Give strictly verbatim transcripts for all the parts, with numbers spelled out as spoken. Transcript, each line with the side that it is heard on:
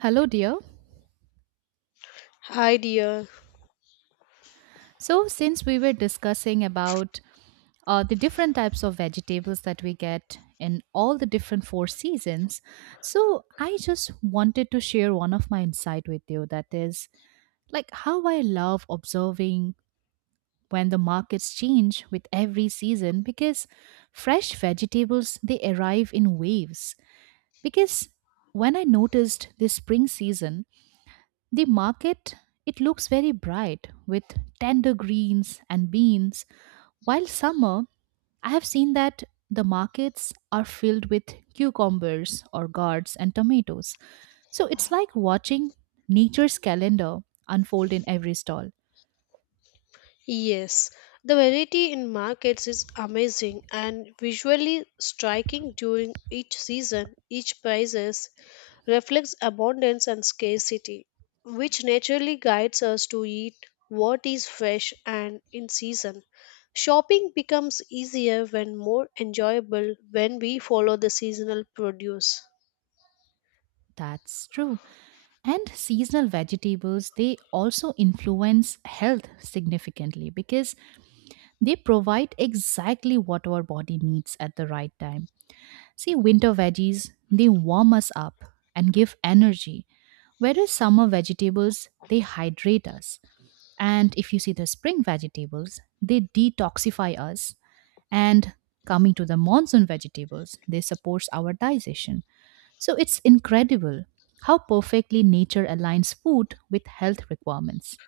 right: Hello, dear.
left: Hi dear.
right: So, since we were discussing about uh, the different types of vegetables that we get in all the different four seasons, so I just wanted to share one of my insight with you, that is like how I love observing when the markets change with every season, because fresh vegetables they arrive in waves, because when I noticed this spring season, the market, it looks very bright with tender greens and beans. While summer, I have seen that the markets are filled with cucumbers or gourds and tomatoes. So it's like watching nature's calendar unfold in every stall.
left: Yes, the variety in markets is amazing and visually striking during each season. Each prices reflects abundance and scarcity, which naturally guides us to eat what is fresh and in season. Shopping becomes easier when more enjoyable when we follow the seasonal produce.
right: That's true. And seasonal vegetables, they also influence health significantly, because they provide exactly what our body needs at the right time. See, winter veggies, they warm us up and give energy, whereas summer vegetables, they hydrate us. And if you see the spring vegetables, they detoxify us. And coming to the monsoon vegetables, they support our digestion. So it's incredible how perfectly nature aligns food with health requirements.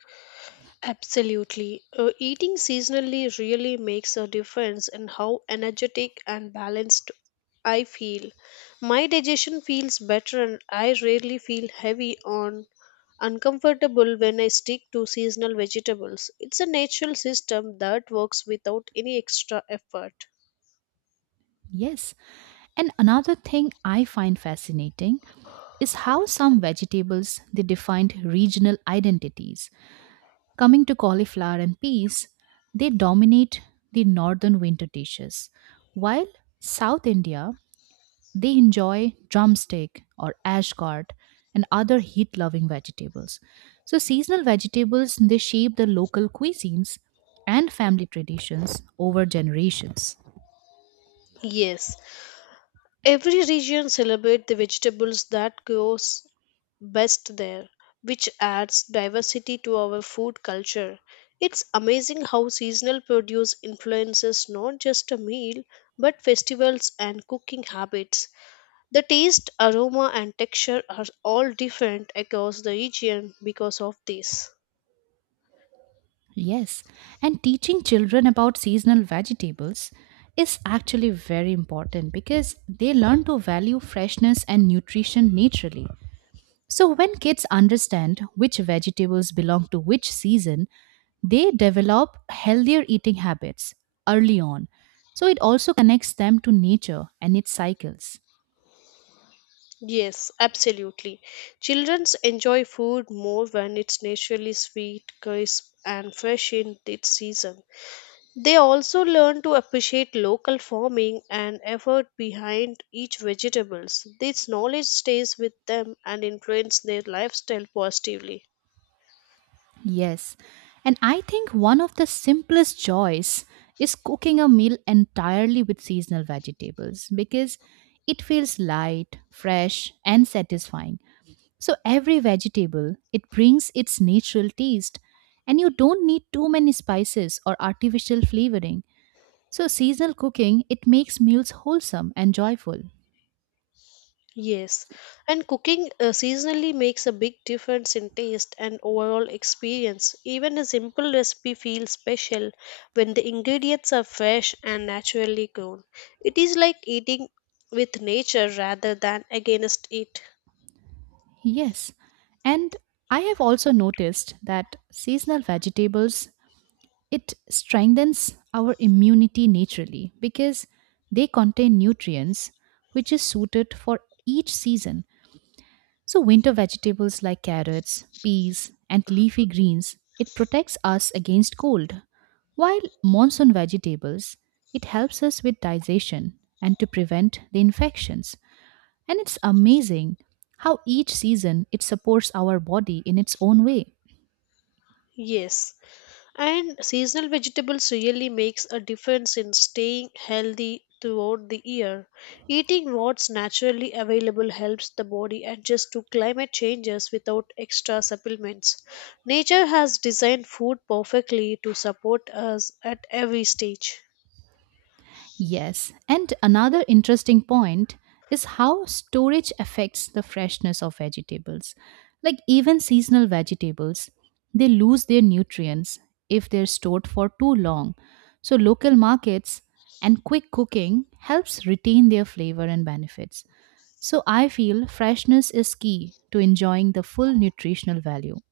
left: Absolutely. Uh, eating seasonally really makes a difference in how energetic and balanced I feel. My digestion feels better and I rarely feel heavy on uncomfortable when I stick to seasonal vegetables. It's a natural system that works without any extra effort.
right: Yes. And another thing I find fascinating is how some vegetables they defined regional identities. Coming to cauliflower and peas, they dominate the northern winter dishes, while South India they enjoy drumstick or ash gourd and other heat-loving vegetables. So seasonal vegetables they shape the local cuisines and family traditions over generations.
left: Yes, every region celebrates the vegetables that grows best there, which adds diversity to our food culture. It's amazing how seasonal produce influences not just a meal but festivals and cooking habits. The taste, aroma, and texture are all different across the region because of this.
right: Yes, and teaching children about seasonal vegetables is actually very important, because they learn to value freshness and nutrition naturally. So, when kids understand which vegetables belong to which season, they develop healthier eating habits early on. So, it also connects them to nature and its cycles.
left: Yes, absolutely. Children enjoy food more when it's naturally sweet, crisp, and fresh in its season. They also learn to appreciate local farming and effort behind each vegetables. This knowledge stays with them and influence their lifestyle positively.
right: Yes. And I think one of the simplest joys is cooking a meal entirely with seasonal vegetables, because it feels light, fresh, and satisfying. So every vegetable, it brings its natural taste, and you don't need too many spices or artificial flavoring. So seasonal cooking, it makes meals wholesome and joyful.
left: Yes, and cooking uh, seasonally makes a big difference in taste and overall experience. Even a simple recipe feels special when the ingredients are fresh and naturally grown. It is like eating with nature rather than against it.
right: Yes. And I have also noticed that seasonal vegetables, it strengthens our immunity naturally, because they contain nutrients which is suited for each season. So, winter vegetables like carrots, peas, and leafy greens, it protects us against cold. While monsoon vegetables, it helps us with digestion and to prevent the infections. And it's amazing how each season it supports our body in its own way.
left: Yes, and seasonal vegetables really makes a difference in staying healthy throughout the year. Eating what's naturally available helps the body adjust to climate changes without extra supplements. Nature has designed food perfectly to support us at every stage.
right: Yes, and another interesting point is how storage affects the freshness of vegetables. Like even seasonal vegetables, they lose their nutrients if they're stored for too long. So local markets and quick cooking helps retain their flavor and benefits. So I feel freshness is key to enjoying the full nutritional value.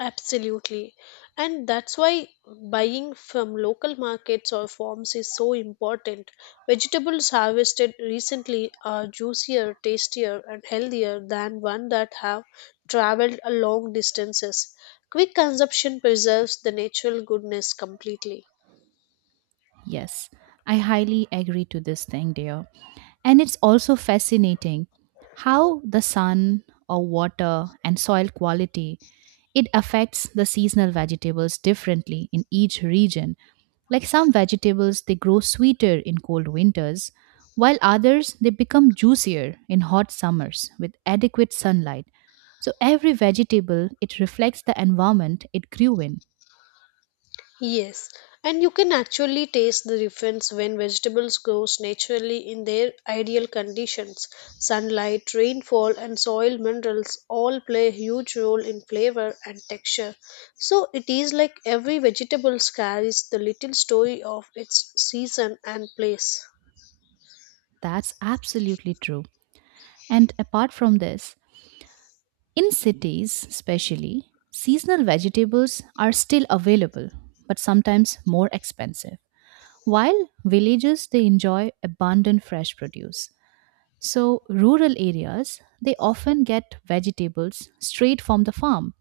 left: Absolutely. And that's why buying from local markets or farms is so important. Vegetables harvested recently are juicier, tastier, and healthier than one that have traveled a long distances. Quick consumption preserves the natural goodness completely.
right: Yes, I highly agree to this thing, dear. And it's also fascinating how the sun or water and soil quality it affects the seasonal vegetables differently in each region. Like some vegetables they grow sweeter in cold winters, while others they become juicier in hot summers with adequate sunlight. So every vegetable it reflects the environment it grew in.
left: Yes, and you can actually taste the difference when vegetables grows naturally in their ideal conditions. Sunlight, rainfall and soil minerals all play a huge role in flavor and texture. So it is like every vegetable carries the little story of its season and place.
right: That's absolutely true. And apart from this, in cities, especially, seasonal vegetables are still available, but sometimes more expensive. While villages they enjoy abundant fresh produce. So rural areas they often get vegetables straight from the farm,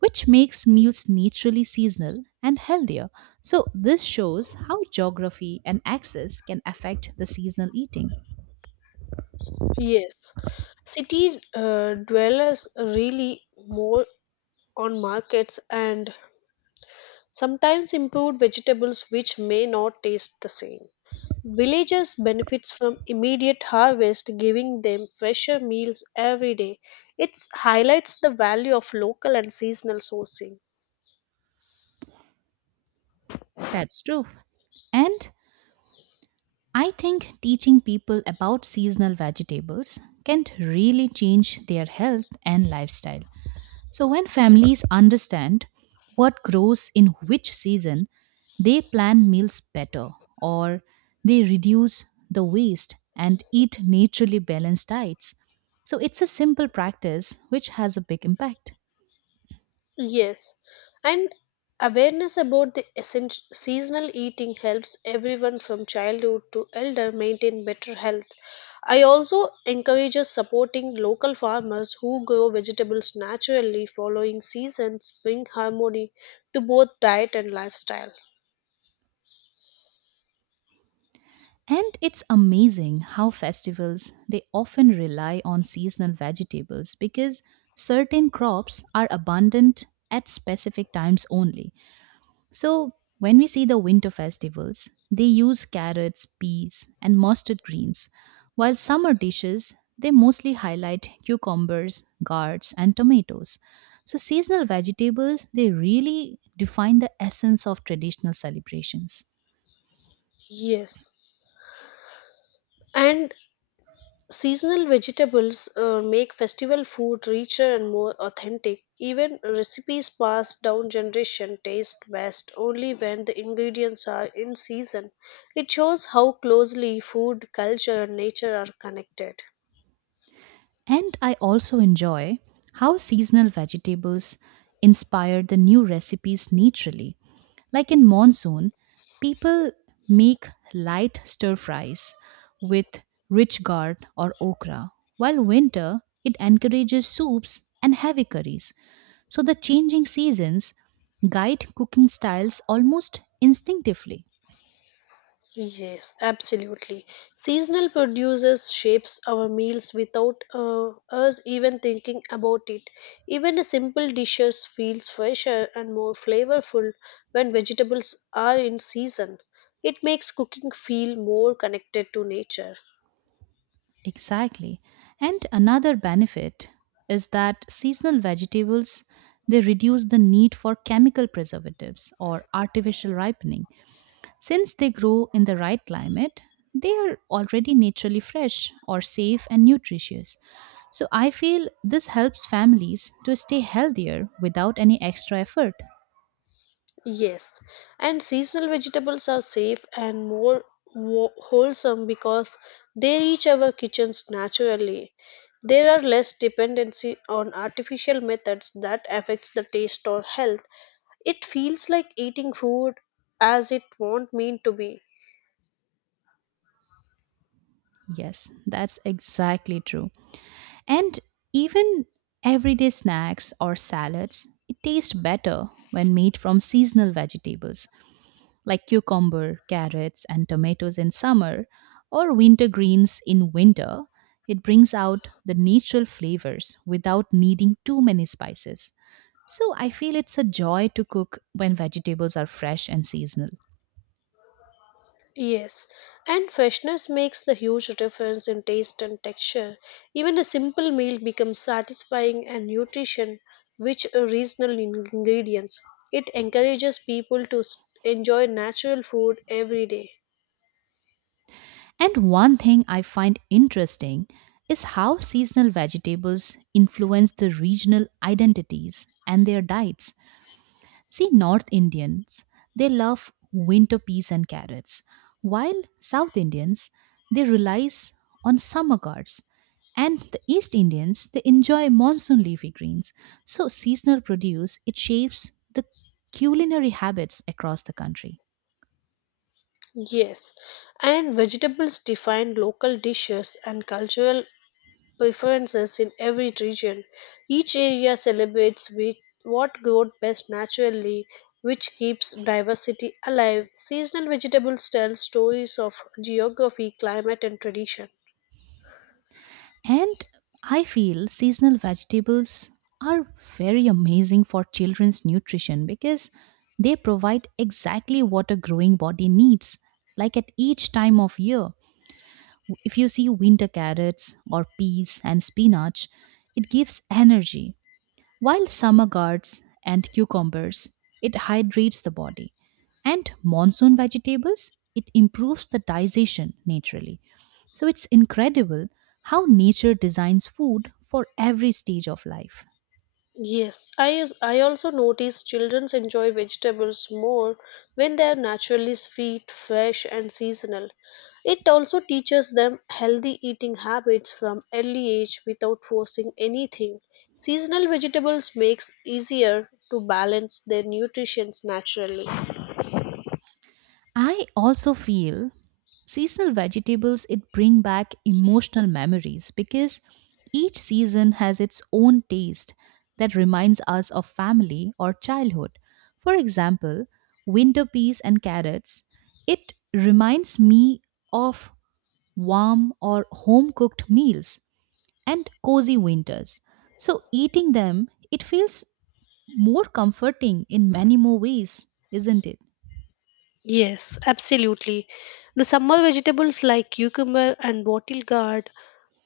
right: which makes meals naturally seasonal and healthier. So this shows how geography and access can affect the seasonal eating.
left: Yes. City uh, dwellers really more on markets and sometimes improved vegetables which may not taste the same. Villagers benefits from immediate harvest giving them fresher meals every day. It highlights the value of local and seasonal sourcing.
right: That's true. And I think teaching people about seasonal vegetables can really change their health and lifestyle. So, when families understand what grows in which season, they plan meals better, or they reduce the waste and eat naturally balanced diets. So, it's a simple practice which has a big impact.
left: Yes, and awareness about the essential seasonal eating helps everyone from childhood to elder maintain better health. I also encourages supporting local farmers who grow vegetables naturally following seasons bring harmony to both diet and lifestyle.
right: And it's amazing how festivals they often rely on seasonal vegetables, because certain crops are abundant at specific times only. So when we see the winter festivals, they use carrots, peas, and mustard greens, while summer dishes they mostly highlight cucumbers, gourds, and tomatoes. So seasonal vegetables they really define the essence of traditional celebrations.
left: Yes. And seasonal vegetables uh, make festival food richer and more authentic. Even recipes passed down generation taste best only when the ingredients are in season. It shows how closely food, culture, and nature are connected.
right: And I also enjoy how seasonal vegetables inspire the new recipes naturally. Like in monsoon, people make light stir fries with rich gourd or okra, while winter it encourages soups and heavy curries. So the changing seasons guide cooking styles almost instinctively.
left: Yes, absolutely. Seasonal produces shapes our meals without uh, us even thinking about it. Even a simple dishes feels fresher and more flavorful when vegetables are in season. It makes cooking feel more connected to nature.
right: Exactly. And another benefit is that seasonal vegetables they reduce the need for chemical preservatives or artificial ripening. Since they grow in the right climate, they are already naturally fresh or safe and nutritious. So I feel this helps families to stay healthier without any extra effort.
left: Yes, and seasonal vegetables are safe and more wo- wholesome because they reach our kitchens naturally. There are less dependency on artificial methods that affects the taste or health. It feels like eating food as it won't mean to be.
right: Yes, that's exactly true. And even everyday snacks or salads, it tastes better when made from seasonal vegetables like cucumber, carrots, and tomatoes in summer, or winter greens in winter. It brings out the natural flavors without needing too many spices. So I feel it's a joy to cook when vegetables are fresh and seasonal.
left: Yes, and freshness makes the huge difference in taste and texture. Even a simple meal becomes satisfying and nutrition rich uh, regional in- ingredients. It encourages people to s- enjoy natural food every day.
right: And one thing I find interesting is how seasonal vegetables influence the regional identities and their diets. See, North Indians, they love winter peas and carrots, while South Indians, they rely on summer gourds. And the East Indians, they enjoy monsoon leafy greens. So, seasonal produce, it shapes the culinary habits across the country.
left: Yes, and vegetables define local dishes and cultural preferences in every region. Each area celebrates with what grows best naturally, which keeps diversity alive. Seasonal vegetables tell stories of geography, climate, and tradition.
right: And I feel seasonal vegetables are very amazing for children's nutrition, because they provide exactly what a growing body needs, like at each time of year. If you see winter carrots or peas and spinach, it gives energy, while summer gourds and cucumbers it hydrates the body, and monsoon vegetables it improves the digestion naturally. So it's incredible how nature designs food for every stage of life.
left: Yes, I, I also notice children enjoy vegetables more when they are naturally sweet, fresh, and seasonal. It also teaches them healthy eating habits from early age without forcing anything. Seasonal vegetables makes easier to balance their nutrition naturally.
right: I also feel seasonal vegetables it bring back emotional memories, because each season has its own taste that reminds us of family or childhood. For example, winter peas and carrots, it reminds me of warm or home cooked meals and cozy winters. So eating them, it feels more comforting in many more ways, isn't it?
left: Yes, absolutely. The summer vegetables like cucumber and wattle gourd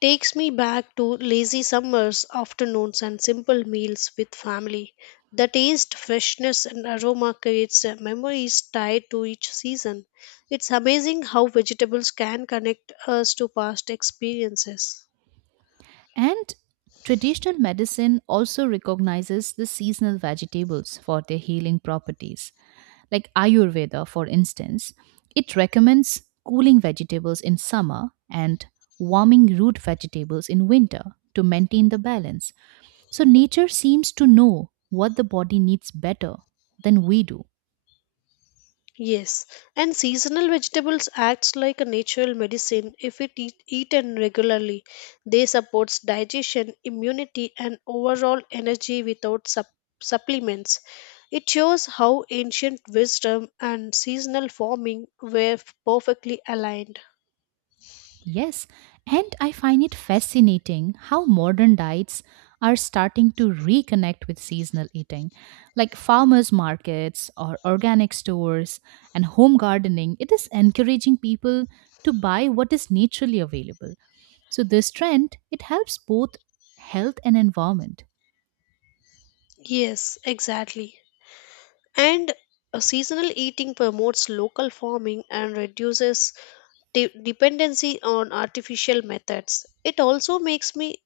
left: takes me back to lazy summers, afternoons and simple meals with family. The taste, freshness and aroma creates uh, memories tied to each season. It's amazing how vegetables can connect us to past experiences.
right: And traditional medicine also recognizes the seasonal vegetables for their healing properties. Like Ayurveda, for instance, it recommends cooling vegetables in summer and warming root vegetables in winter to maintain the balance. So nature seems to know what the body needs better than we do.
left: Yes, and seasonal vegetables acts like a natural medicine if it eat, eaten regularly. They supports digestion, immunity and overall energy without sup- supplements. It shows how ancient wisdom and seasonal farming were perfectly aligned.
right: Yes, and I find it fascinating how modern diets are starting to reconnect with seasonal eating, like farmers' markets or organic stores and home gardening. It is encouraging people to buy what is naturally available. So this trend, it helps both health and environment.
left: Yes, exactly. And a seasonal eating promotes local farming and reduces de- dependency on artificial methods. It also makes me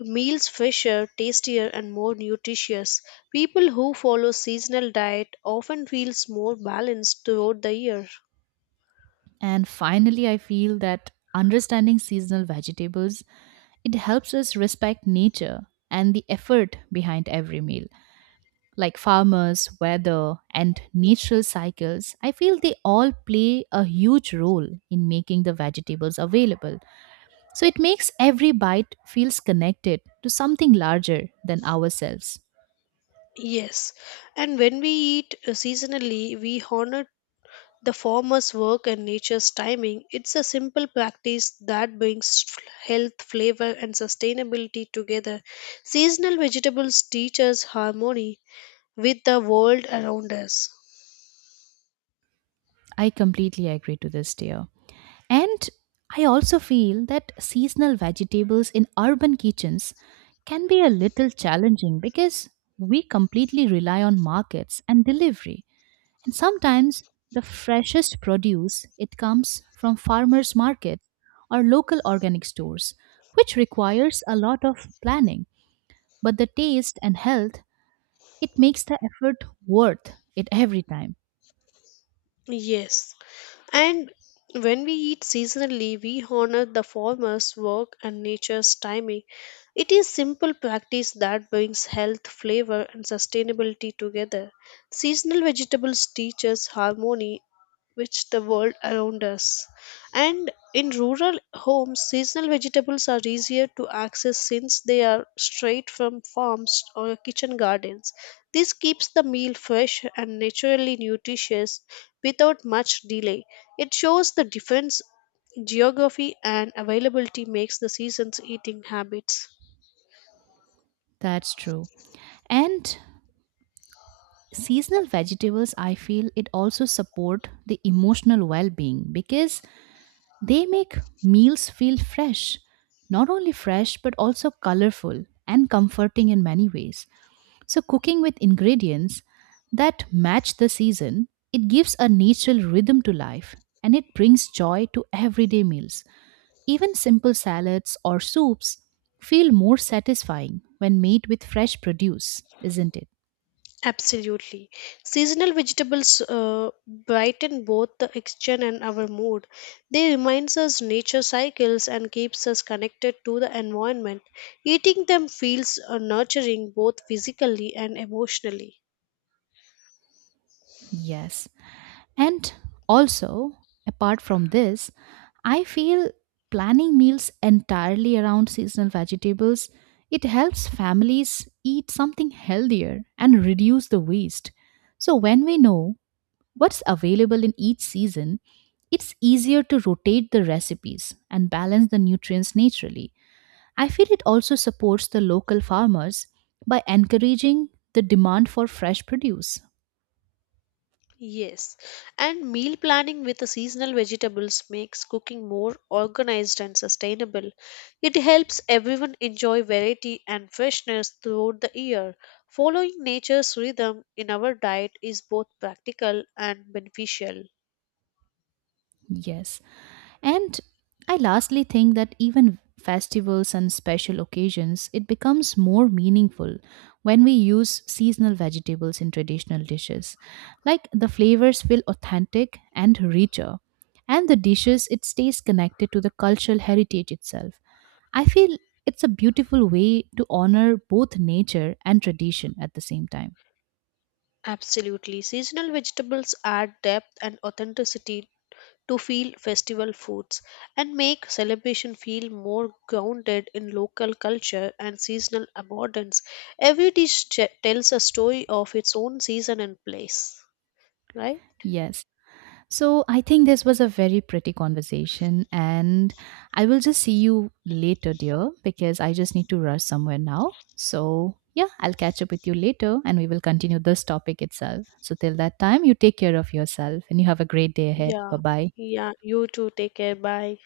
left: meals fresher, tastier, and more nutritious. People who follow seasonal diet often feels more balanced throughout the year.
right: And finally, I feel that understanding seasonal vegetables, it helps us respect nature and the effort behind every meal. Like farmers, weather, and natural cycles, I feel they all play a huge role in making the vegetables available. So it makes every bite feels connected to something larger than ourselves.
left: Yes, and when we eat uh, seasonally, we honor the farmer's work and nature's timing. It's a simple practice that brings f- health, flavor, and sustainability together. Seasonal vegetables teach us harmony with the world around us.
right: I completely agree to this, dear. And I also feel that seasonal vegetables in urban kitchens can be a little challenging, because we completely rely on markets and delivery. And sometimes the freshest produce it comes from farmers markets or local organic stores, which requires a lot of planning, but the taste and health it makes the effort worth it every time.
left: Yes. And when we eat seasonally, we honor the farmer's work and nature's timing. It is simple practice that brings health, flavor, and sustainability together. Seasonal vegetables teach us harmony, which the world around us. And in rural homes, seasonal vegetables are easier to access since they are straight from farms or kitchen gardens. This keeps the meal fresh and naturally nutritious without much delay. It shows the difference geography and availability makes the season's eating habits.
right: That's true. And seasonal vegetables I feel it also support the emotional well-being, because they make meals feel fresh, not only fresh but also colorful and comforting in many ways. So cooking with ingredients that match the season it gives a natural rhythm to life, and it brings joy to everyday meals. Even simple salads or soups feel more satisfying when made with fresh produce, isn't it?
left: Absolutely. Seasonal vegetables uh, brighten both the exchanged and our mood. They reminds us nature cycles and keeps us connected to the environment. Eating them feels uh, nurturing both physically and emotionally.
right: Yes. And also, apart from this, I feel planning meals entirely around seasonal vegetables it helps families eat something healthier and reduce the waste. So when we know what's available in each season, it's easier to rotate the recipes and balance the nutrients naturally. I feel it also supports the local farmers by encouraging the demand for fresh produce.
left: Yes, and meal planning with the seasonal vegetables makes cooking more organized and sustainable. It helps everyone enjoy variety and freshness throughout the year. Following nature's rhythm in our diet is both practical and beneficial.
right: Yes. And I lastly think that even festivals and special occasions, it becomes more meaningful when we use seasonal vegetables in traditional dishes. Like the flavors feel authentic and richer, and the dishes, it stays connected to the cultural heritage itself. I feel it's a beautiful way to honor both nature and tradition at the same time.
left: Absolutely, seasonal vegetables add depth and authenticity to feel festival foods and make celebration feel more grounded in local culture and seasonal abundance. Every dish ch- tells a story of its own season and place, right?
right: Yes. So I think this was a very pretty conversation, and I will just see you later, dear, because I just need to rush somewhere now. So, yeah, I'll catch up with you later and we will continue this topic itself. So, till that time, you take care of yourself and you have a great day ahead. Bye
left: Yeah,
right: bye.
left: yeah, you too. Take care. Bye.